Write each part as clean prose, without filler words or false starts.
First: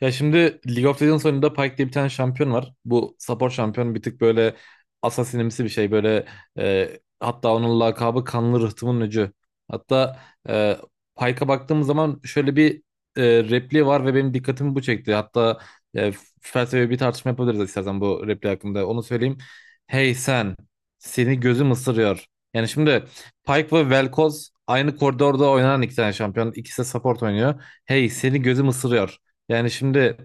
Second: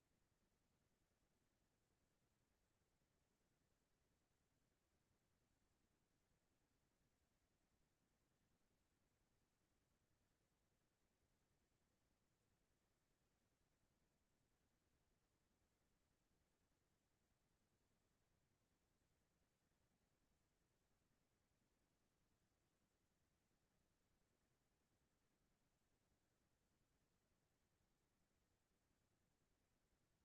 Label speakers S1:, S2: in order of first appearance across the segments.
S1: Ya şimdi League of Legends oyununda Pyke diye bir tane şampiyon var. Bu support şampiyon bir tık böyle asasinimsi bir şey. Böyle hatta onun lakabı Kanlı Rıhtımın Öcü. Hatta e, Pyke'a baktığımız zaman şöyle bir repliği var ve benim dikkatimi bu çekti. Hatta e, felsefi bir tartışma yapabiliriz istersen bu repliği hakkında. Onu söyleyeyim. Hey sen, seni gözüm ısırıyor. Yani şimdi Pyke ve Vel'Koz aynı koridorda oynanan iki tane şampiyon. İkisi de support oynuyor. Hey seni gözüm ısırıyor. Yani şimdi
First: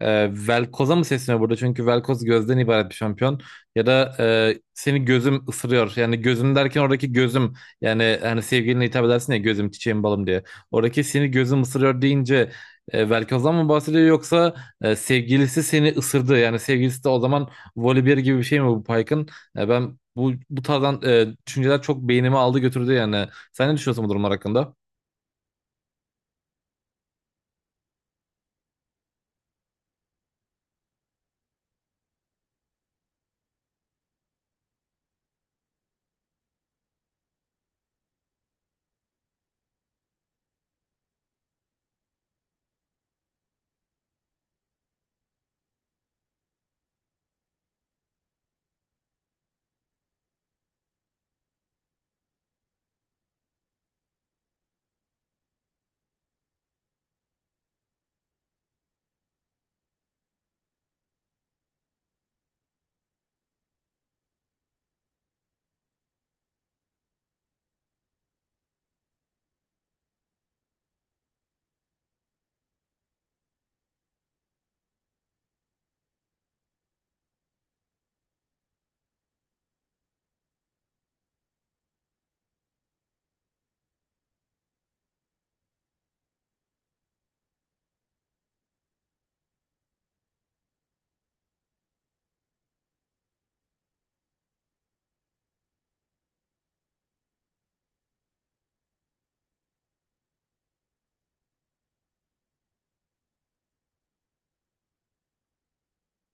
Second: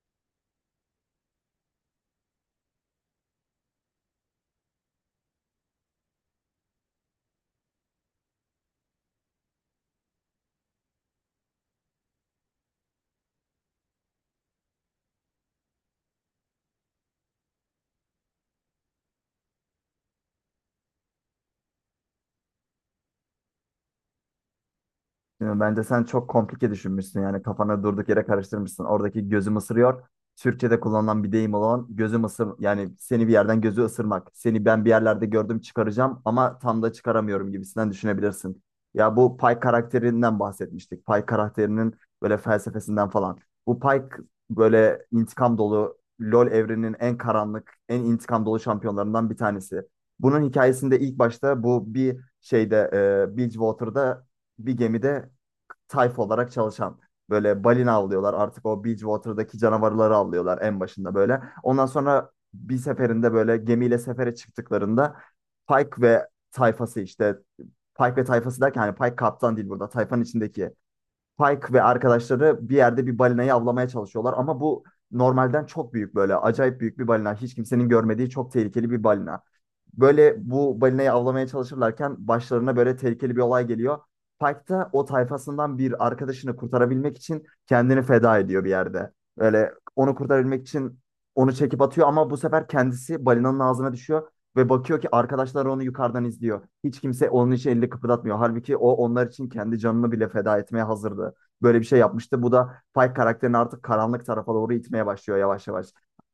S1: Velkoz'a mı sesleniyor burada? Çünkü Velkoz gözden ibaret bir şampiyon. Ya da seni gözüm ısırıyor. Yani gözüm derken oradaki gözüm. Yani hani sevgiline hitap edersin ya gözüm çiçeğim balım diye. Oradaki seni gözüm ısırıyor deyince Velkoz'dan mı bahsediyor yoksa sevgilisi seni ısırdı. Yani sevgilisi de o zaman volibear gibi bir şey mi bu Pike'ın? Ben bu tarzdan düşünceler çok beynimi aldı götürdü yani. Sen ne düşünüyorsun bu durumlar hakkında?
S2: Değil mi? Bence sen çok komplike düşünmüşsün, yani kafana durduk yere karıştırmışsın. Oradaki gözüm ısırıyor. Türkçe'de kullanılan bir deyim olan gözüm ısır, yani seni bir yerden gözü ısırmak. Seni ben bir yerlerde gördüm, çıkaracağım ama tam da çıkaramıyorum gibisinden düşünebilirsin. Ya, bu Pay karakterinden bahsetmiştik. Pay karakterinin böyle felsefesinden falan. Bu Pay k- Böyle intikam dolu LoL evreninin en karanlık, en intikam dolu şampiyonlarından bir tanesi. Bunun hikayesinde ilk başta bu Bridgewater'da bir gemide tayfa olarak çalışan. Böyle balina avlıyorlar. Artık o Bridgewater'daki canavarları avlıyorlar en başında böyle. Ondan sonra bir seferinde böyle gemiyle sefere çıktıklarında Pike ve tayfası, Pike ve tayfası derken hani Pike kaptan değil burada. Tayfanın içindeki Pike ve arkadaşları bir yerde bir balinayı avlamaya çalışıyorlar ama bu normalden çok büyük, böyle acayip büyük bir balina. Hiç kimsenin görmediği çok tehlikeli bir balina. Böyle bu balinayı avlamaya çalışırlarken başlarına böyle tehlikeli bir olay geliyor. Pike da o tayfasından bir arkadaşını kurtarabilmek için kendini feda ediyor bir yerde. Böyle onu kurtarabilmek için onu çekip atıyor ama bu sefer kendisi balinanın ağzına düşüyor ve bakıyor ki arkadaşlar onu yukarıdan izliyor. Hiç kimse onun için elini kıpırdatmıyor. Halbuki o onlar için kendi canını bile feda etmeye hazırdı. Böyle bir şey yapmıştı. Bu da Pike karakterini artık karanlık tarafa doğru itmeye başlıyor yavaş yavaş.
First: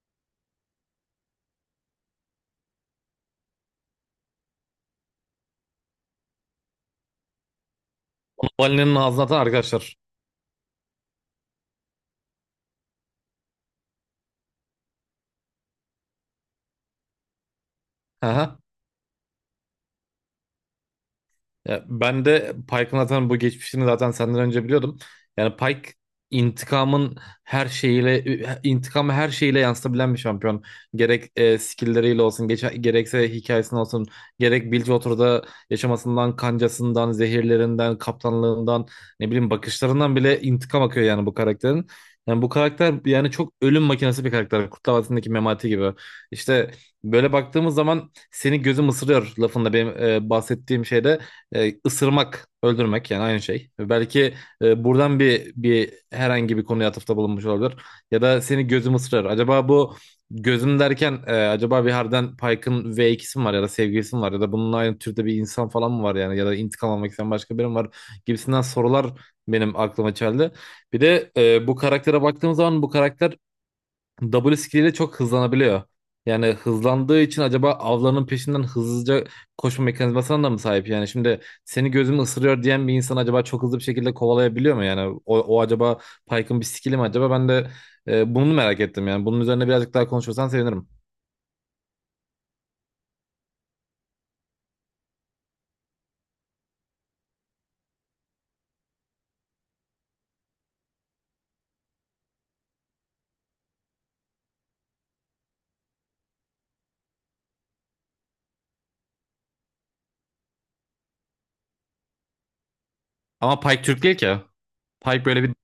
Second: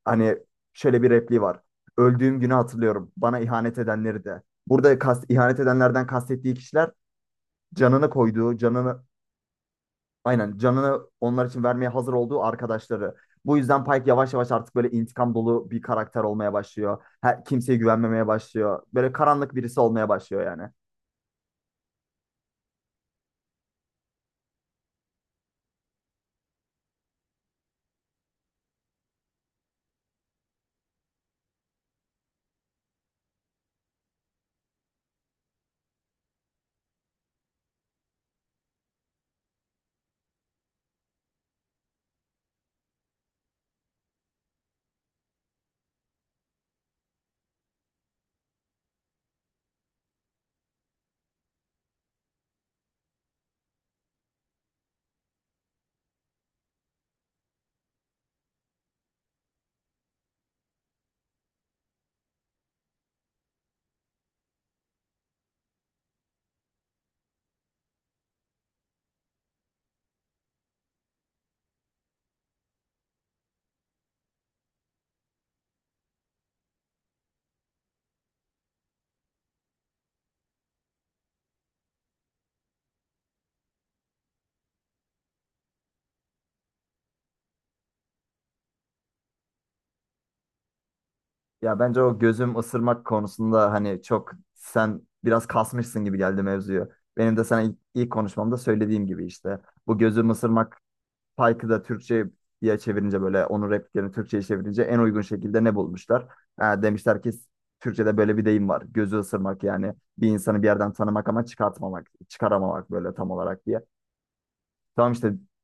S2: Hani şöyle bir repliği var. Öldüğüm günü hatırlıyorum. Bana ihanet edenleri de. Burada ihanet edenlerden kastettiği kişiler canını koyduğu,
S1: Valinin
S2: canını
S1: ağzına atan arkadaşlar.
S2: aynen canını onlar için vermeye hazır olduğu arkadaşları. Bu yüzden Pike yavaş yavaş artık böyle intikam dolu bir karakter olmaya başlıyor. Kimseye güvenmemeye
S1: Aha.
S2: başlıyor. Böyle karanlık birisi olmaya başlıyor yani.
S1: Ya ben de Pike'ın zaten bu geçmişini zaten senden önce biliyordum. Yani Pike intikamın her şeyiyle intikamı her şeyiyle yansıtabilen bir şampiyon. Gerek skill'leriyle olsun, gerekse hikayesine olsun, gerek Bilgewater'da yaşamasından, kancasından, zehirlerinden, kaptanlığından, ne bileyim bakışlarından bile intikam akıyor yani bu karakterin. Yani bu karakter yani çok ölüm makinesi bir karakter. Kurtlar Vadisi'ndeki Memati gibi. İşte böyle baktığımız zaman seni gözüm ısırıyor lafında benim bahsettiğim şeyde ısırmak, öldürmek yani aynı şey. Belki buradan bir herhangi bir konuya atıfta bulunmuş olabilir. Ya da seni gözüm ısırır. Acaba bu gözüm derken acaba bir Harden Pike'ın V2'si mi var ya da sevgilisi mi var ya da bunun aynı türde bir insan falan mı var yani ya da intikam almak isteyen başka biri mi var gibisinden sorular benim aklıma geldi. Bir de bu karaktere baktığım zaman bu karakter W skilliyle çok hızlanabiliyor. Yani hızlandığı için acaba avlarının peşinden hızlıca koşma mekanizmasına da mı sahip? Yani şimdi seni gözüm ısırıyor diyen bir insan acaba çok hızlı bir şekilde kovalayabiliyor mu? Yani o acaba Pike'ın bir skill'i mi acaba? Ben de bunu merak ettim yani. Bunun üzerine birazcık daha konuşursan sevinirim.
S2: Ya bence o gözüm ısırmak konusunda hani çok sen biraz kasmışsın gibi geldi mevzuyu. Benim de sana ilk konuşmamda söylediğim gibi işte. Bu gözüm ısırmak Pike'ı da Türkçe'ye çevirince, böyle onun repliklerini Türkçe'ye çevirince en uygun şekilde ne bulmuşlar? Ha, demişler ki Türkçe'de böyle bir deyim var. Gözü ısırmak, yani bir insanı bir yerden tanımak ama çıkartmamak, çıkaramamak böyle tam
S1: Ama
S2: olarak diye.
S1: Pike Türk değil ki.
S2: Tamam
S1: Pike
S2: işte,
S1: böyle bir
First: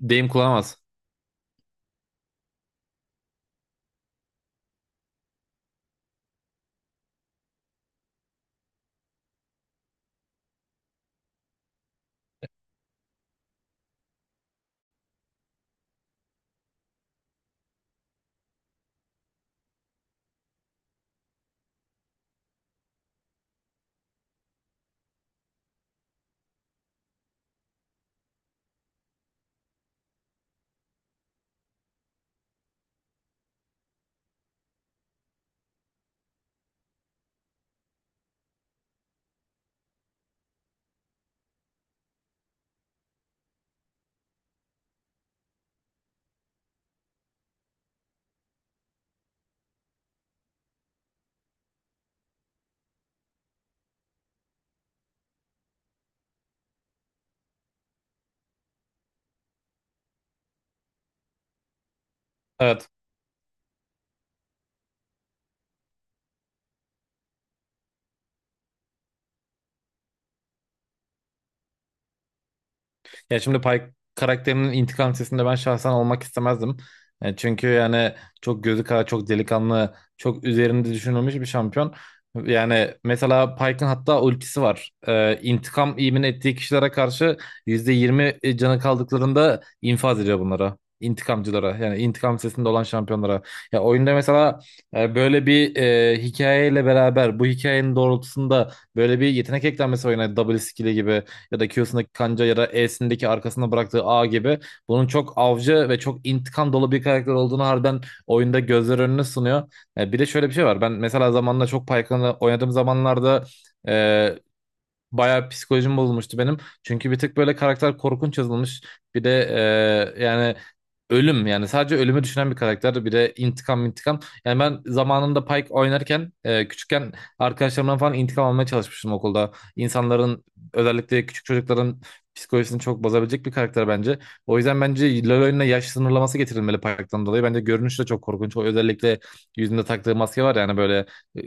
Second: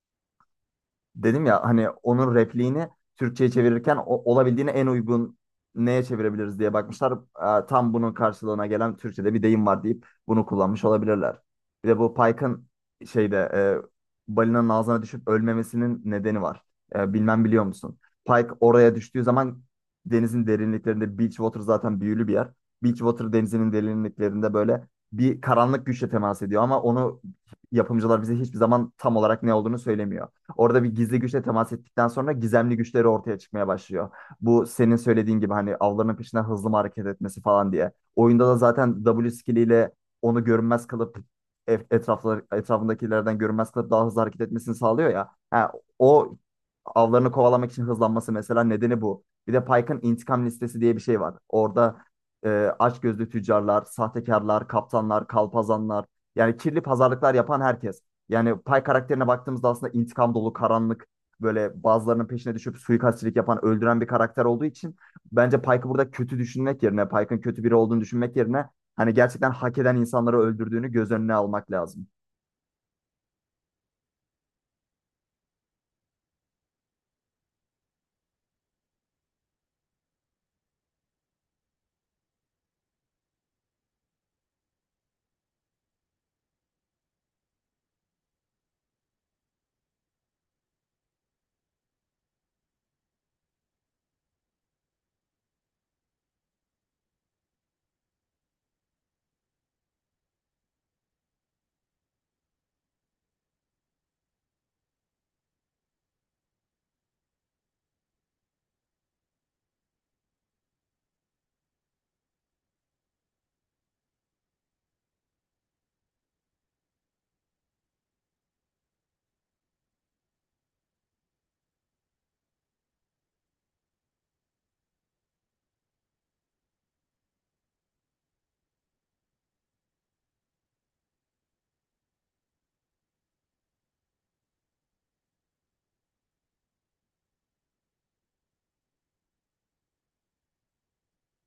S1: deyim kullanamaz.
S2: dedim ya hani onun repliğini Türkçe'ye çevirirken olabildiğine en uygun neye çevirebiliriz diye bakmışlar. Tam bunun karşılığına gelen Türkçe'de bir deyim var deyip bunu kullanmış olabilirler. Bir de bu Pike'ın balinanın ağzına düşüp ölmemesinin nedeni var. Bilmem biliyor musun? Pike oraya düştüğü zaman denizin derinliklerinde Beachwater zaten büyülü bir yer. Beachwater denizinin derinliklerinde böyle bir karanlık güçle temas ediyor ama onu yapımcılar bize hiçbir zaman tam olarak ne olduğunu söylemiyor. Orada bir gizli güçle temas ettikten sonra gizemli güçleri ortaya çıkmaya başlıyor. Bu senin söylediğin gibi hani avlarının peşinden hızlı mı hareket etmesi falan diye. Oyunda da zaten W skilliyle onu görünmez kılıp etrafındakilerden görünmez kılıp daha hızlı hareket etmesini sağlıyor ya. Ha, o avlarını kovalamak için hızlanması mesela nedeni bu. Bir de Pike'ın intikam listesi diye bir şey var. Orada e, açgözlü tüccarlar, sahtekarlar, kaptanlar, kalpazanlar, yani kirli pazarlıklar yapan herkes, yani Pay karakterine baktığımızda aslında intikam dolu, karanlık, böyle bazılarının peşine düşüp
S1: Evet.
S2: suikastçilik yapan, öldüren bir karakter olduğu için bence Pike'ı burada kötü düşünmek yerine, Pike'ın kötü biri olduğunu düşünmek yerine hani gerçekten hak eden insanları öldürdüğünü göz önüne almak lazım.
S1: Ya şimdi Pike karakterinin intikam sesinde ben şahsen olmak istemezdim. Çünkü yani çok gözü kara, çok delikanlı, çok üzerinde düşünülmüş bir şampiyon. Yani mesela Pike'ın hatta ultisi var. İntikam imin ettiği kişilere karşı %20 canı kaldıklarında infaz ediyor bunlara. İntikamcılara yani intikam sesinde olan şampiyonlara. Ya oyunda mesela böyle bir hikayeyle beraber bu hikayenin doğrultusunda böyle bir yetenek eklenmesi oyuna double skill'i gibi ya da Q'sundaki kanca ya da E'sindeki arkasında bıraktığı A gibi bunun çok avcı ve çok intikam dolu bir karakter olduğunu harbiden oyunda gözler önüne sunuyor. Bir de şöyle bir şey var. Ben mesela zamanla çok Pyke'ını oynadığım zamanlarda e, Bayağı psikolojim bozulmuştu benim. Çünkü bir tık böyle karakter korkunç yazılmış. Bir de yani ölüm yani sadece ölümü düşünen bir karakter. Bir de intikam intikam. Yani ben zamanında Pike oynarken küçükken arkadaşlarımdan falan intikam almaya çalışmıştım okulda. İnsanların özellikle küçük çocukların psikolojisini çok bozabilecek bir karakter bence. O yüzden bence LoL oyununa yaş sınırlaması getirilmeli Pike'tan dolayı. Bence görünüş de çok korkunç. O özellikle yüzünde taktığı maske var yani böyle e,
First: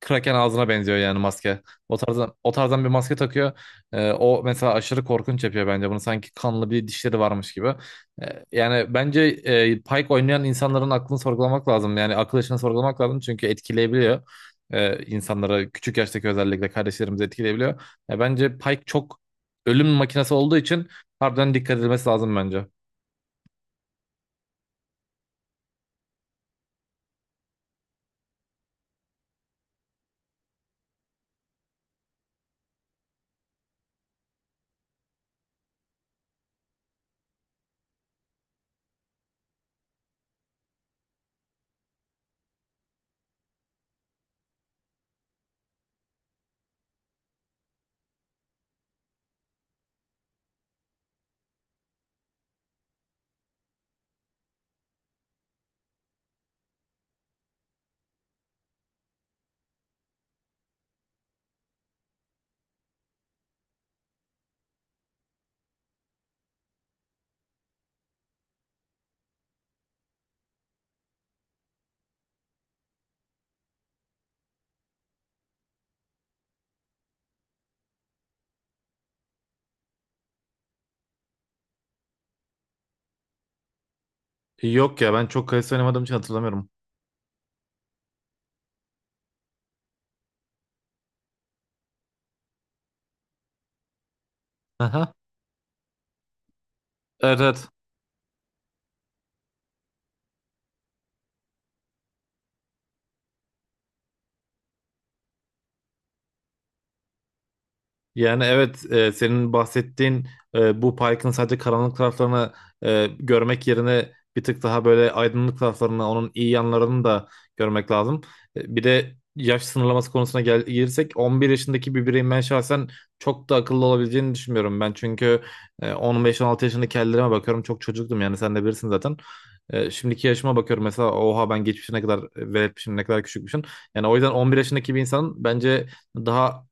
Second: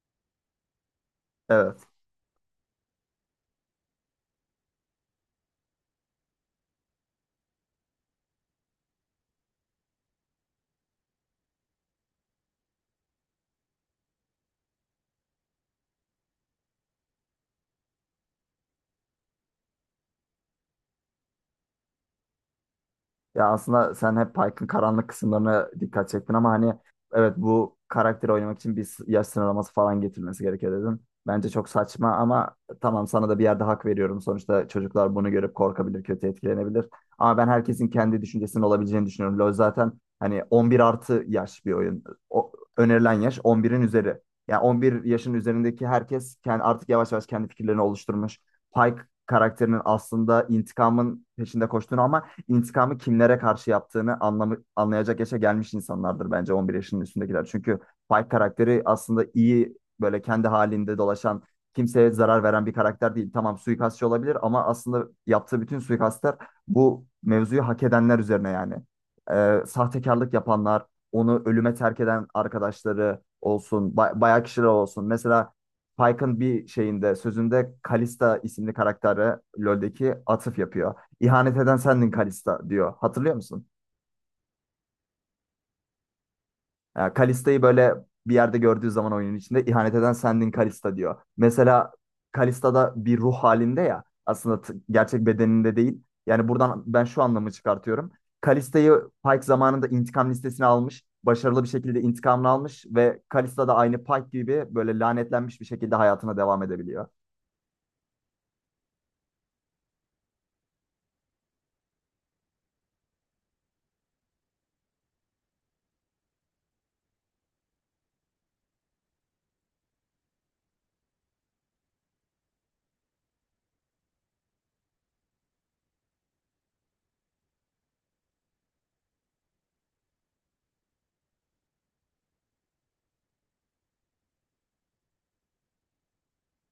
S1: Kraken ağzına benziyor yani maske.
S2: Evet.
S1: O tarzdan bir maske takıyor. O mesela aşırı korkunç yapıyor bence bunu. Sanki kanlı bir dişleri varmış gibi. Yani bence Pike oynayan insanların aklını sorgulamak lazım. Yani akıl yaşını sorgulamak lazım. Çünkü etkileyebiliyor. İnsanları küçük yaştaki özellikle kardeşlerimizi etkileyebiliyor. Ya bence Pike çok ölüm makinesi olduğu için harbiden dikkat edilmesi lazım bence.
S2: Ya aslında sen hep Pike'ın karanlık kısımlarına dikkat çektin ama hani evet, bu karakteri oynamak için yaş sınırlaması falan getirilmesi gerekiyor dedin. Bence çok saçma ama tamam, sana da bir yerde hak veriyorum. Sonuçta çocuklar bunu görüp korkabilir, kötü etkilenebilir. Ama ben herkesin kendi düşüncesinin olabileceğini düşünüyorum. LoL zaten hani 11 artı yaş bir oyun. O, Önerilen yaş 11'in üzeri. Yani 11 yaşın üzerindeki herkes kendi, artık yavaş yavaş kendi fikirlerini oluşturmuş. Pike karakterinin aslında intikamın peşinde koştuğunu ama intikamı kimlere karşı yaptığını anlayacak yaşa gelmiş insanlardır bence 11 yaşının üstündekiler. Çünkü Pike karakteri aslında iyi, böyle kendi halinde dolaşan, kimseye zarar veren bir karakter değil. Tamam, suikastçı olabilir ama aslında yaptığı bütün suikastlar bu mevzuyu hak edenler üzerine yani. Sahtekarlık yapanlar, onu ölüme terk eden arkadaşları olsun, bayağı kişiler olsun. Mesela Pike'ın bir şeyinde, sözünde Kalista isimli karakteri LoL'deki atıf yapıyor. İhanet eden sendin Kalista diyor. Hatırlıyor musun?
S1: Yok ya ben çok kayısı oynamadığım için hatırlamıyorum.
S2: Yani Kalista'yı böyle bir yerde gördüğü zaman oyunun içinde ihanet eden sendin Kalista diyor. Mesela Kalista da bir ruh halinde ya, aslında
S1: Aha.
S2: gerçek bedeninde değil. Yani buradan ben şu
S1: Evet,
S2: anlamı
S1: evet.
S2: çıkartıyorum. Kalista'yı Pike zamanında intikam listesine almış. Başarılı bir şekilde intikamını almış ve Kalista da aynı Pike gibi böyle lanetlenmiş bir şekilde hayatına devam edebiliyor.
S1: Yani evet senin bahsettiğin bu parkın sadece karanlık taraflarını görmek yerine bir tık daha böyle aydınlık taraflarını, onun iyi yanlarını da görmek lazım. Bir de yaş sınırlaması konusuna gelirsek 11 yaşındaki bir bireyin ben şahsen çok da akıllı olabileceğini düşünmüyorum ben. Çünkü 15-16 yaşındaki hallerime bakıyorum çok çocuktum yani sen de bilirsin zaten. Şimdiki yaşıma bakıyorum mesela oha ben geçmişe ne kadar veretmişim ne kadar küçükmüşüm. Yani o yüzden 11 yaşındaki bir insan bence daha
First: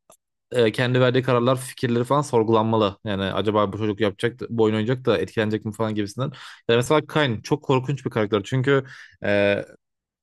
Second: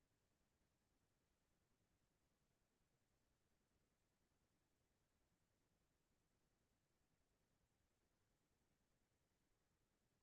S1: kendi verdiği kararlar, fikirleri falan sorgulanmalı. Yani acaba bu çocuk bu oyun oynayacak da etkilenecek mi falan gibisinden. Yani mesela Kain çok korkunç bir karakter. Çünkü e,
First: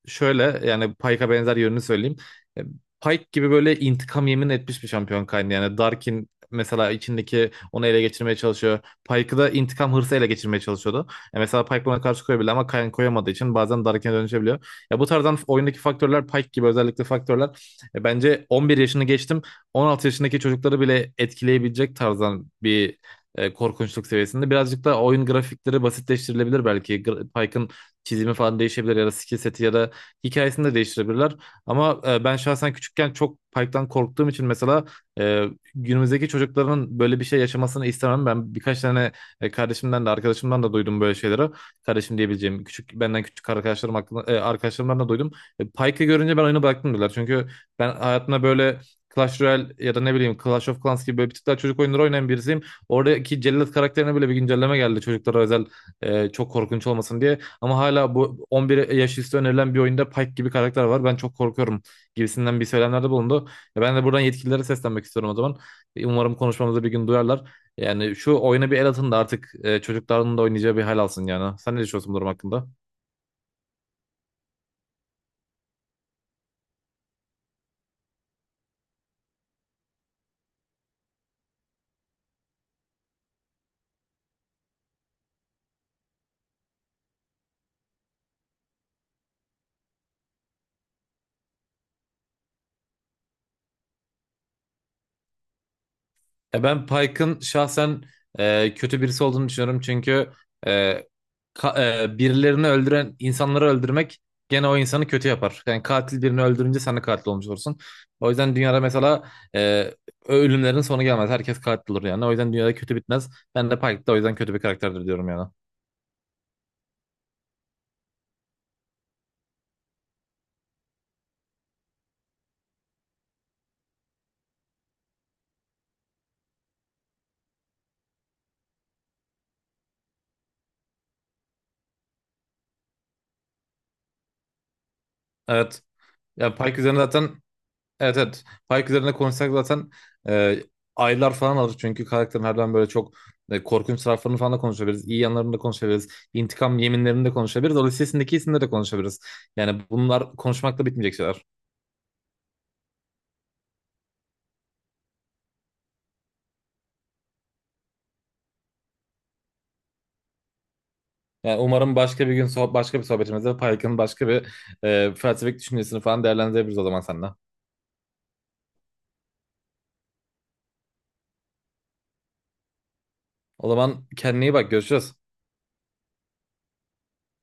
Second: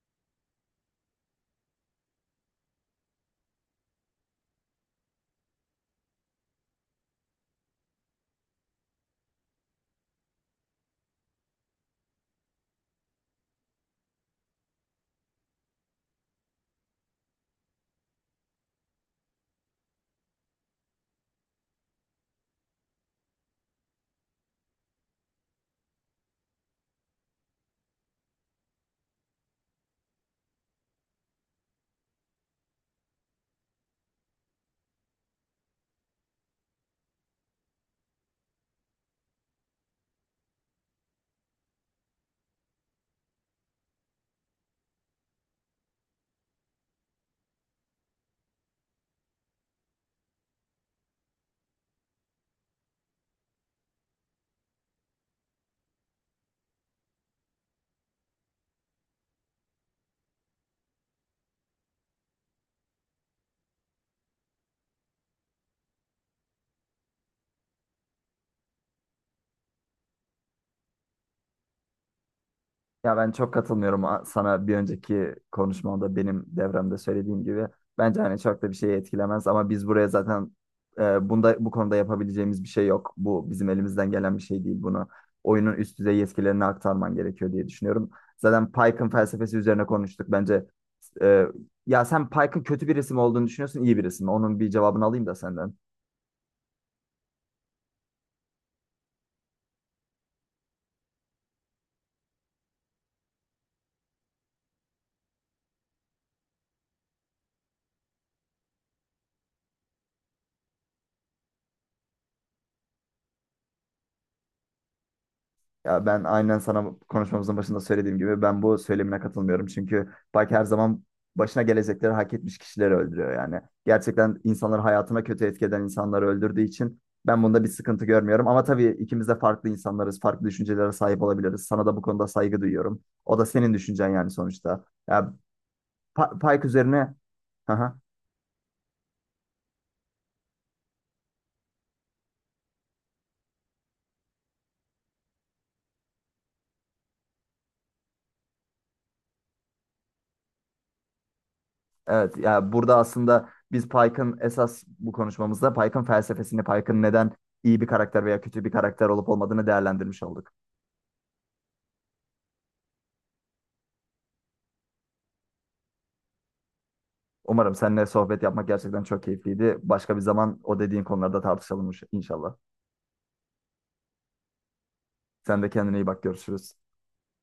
S1: şöyle yani Pike'a benzer yönünü söyleyeyim. E, Pike gibi böyle intikam yemin etmiş bir şampiyon kaynağı. Yani Darkin mesela içindeki onu ele geçirmeye çalışıyor. Pike'ı da intikam hırsı ele geçirmeye çalışıyordu. Mesela Pike buna karşı koyabilir ama Kayn koyamadığı için bazen Darkin'e dönüşebiliyor. Ya bu tarzdan oyundaki faktörler Pike gibi özellikle faktörler bence 11 yaşını geçtim 16 yaşındaki çocukları bile etkileyebilecek tarzdan bir korkunçluk seviyesinde. Birazcık da oyun grafikleri basitleştirilebilir belki. Pike'ın çizimi falan değişebilir ya da skill seti ya da hikayesini de değiştirebilirler. Ama ben şahsen küçükken çok Pike'dan korktuğum için mesela e, günümüzdeki çocukların böyle bir şey yaşamasını istemem. Ben birkaç tane kardeşimden de arkadaşımdan da duydum böyle şeyleri. Kardeşim diyebileceğim küçük benden küçük arkadaşlarım hakkında, arkadaşlarımdan da duydum. Pike'ı görünce ben oyunu bıraktım diyorlar. Çünkü ben hayatımda böyle Clash Royale ya da ne bileyim Clash of Clans gibi böyle bir tık daha çocuk oyunları oynayan birisiyim. Oradaki Cellat karakterine bile bir güncelleme geldi çocuklara özel çok korkunç olmasın diye. Ama hala bu 11 yaş üstü önerilen bir oyunda Pike gibi karakter var. Ben çok korkuyorum gibisinden bir söylemlerde bulundu. Ya ben de buradan yetkililere seslenmek istiyorum o zaman. Umarım konuşmamızı bir gün duyarlar. Yani şu oyuna bir el atın da artık çocukların da oynayacağı bir hal alsın yani. Sen ne düşünüyorsun bu durum hakkında?
S2: Ya ben çok katılmıyorum sana bir önceki konuşmamda benim devremde söylediğim gibi. Bence hani çok da bir şey etkilemez ama biz buraya zaten bunda, bu konuda yapabileceğimiz bir şey yok. Bu bizim elimizden gelen bir şey değil bunu. Oyunun üst düzey yetkilerini aktarman gerekiyor diye düşünüyorum. Zaten Pike'ın felsefesi üzerine konuştuk. E, Ya sen Pike'ın kötü bir isim olduğunu düşünüyorsun, iyi bir isim. Onun bir cevabını alayım da senden.
S1: Ben Pike'ın şahsen kötü birisi olduğunu düşünüyorum. Çünkü e, birilerini öldüren insanları öldürmek gene o insanı kötü yapar. Yani katil birini öldürünce sen de katil olmuş olursun. O yüzden dünyada mesela ölümlerin sonu gelmez. Herkes katil olur yani. O yüzden dünyada kötü bitmez. Ben de Pike de o yüzden kötü bir karakterdir diyorum yani.
S2: Ya ben aynen sana konuşmamızın başında söylediğim gibi ben bu söylemine katılmıyorum. Çünkü Baki her zaman başına gelecekleri hak etmiş kişileri öldürüyor yani. Gerçekten insanları hayatına kötü etki eden insanları öldürdüğü için ben bunda bir sıkıntı görmüyorum. Ama tabii ikimiz de farklı insanlarız, farklı düşüncelere sahip olabiliriz. Sana da bu konuda saygı duyuyorum. O da senin düşüncen yani sonuçta. Ya
S1: Evet. Ya
S2: Pike
S1: Pike üzerine
S2: üzerine...
S1: zaten. Evet, evet. Pike üzerine konuşsak zaten e, aylar falan alır. Çünkü karakterin harbiden böyle çok korkunç taraflarını falan da konuşabiliriz. İyi yanlarını da konuşabiliriz. İntikam yeminlerini de konuşabiliriz. O listesindeki isimleri de konuşabiliriz. Yani bunlar konuşmakla bitmeyecek şeyler.
S2: Evet ya, burada aslında biz Pike'ın, esas bu konuşmamızda Pike'ın felsefesini, Pike'ın neden iyi bir karakter veya kötü bir karakter olup olmadığını değerlendirmiş olduk.
S1: Yani umarım başka bir gün başka bir sohbetimizde Pike'ın başka bir felsefik düşüncesini falan değerlendirebiliriz o zaman seninle.
S2: Umarım seninle sohbet yapmak gerçekten çok keyifliydi. Başka bir zaman o dediğin konularda tartışalım inşallah.
S1: O zaman kendine iyi bak. Görüşürüz.
S2: Sen de kendine iyi bak, görüşürüz.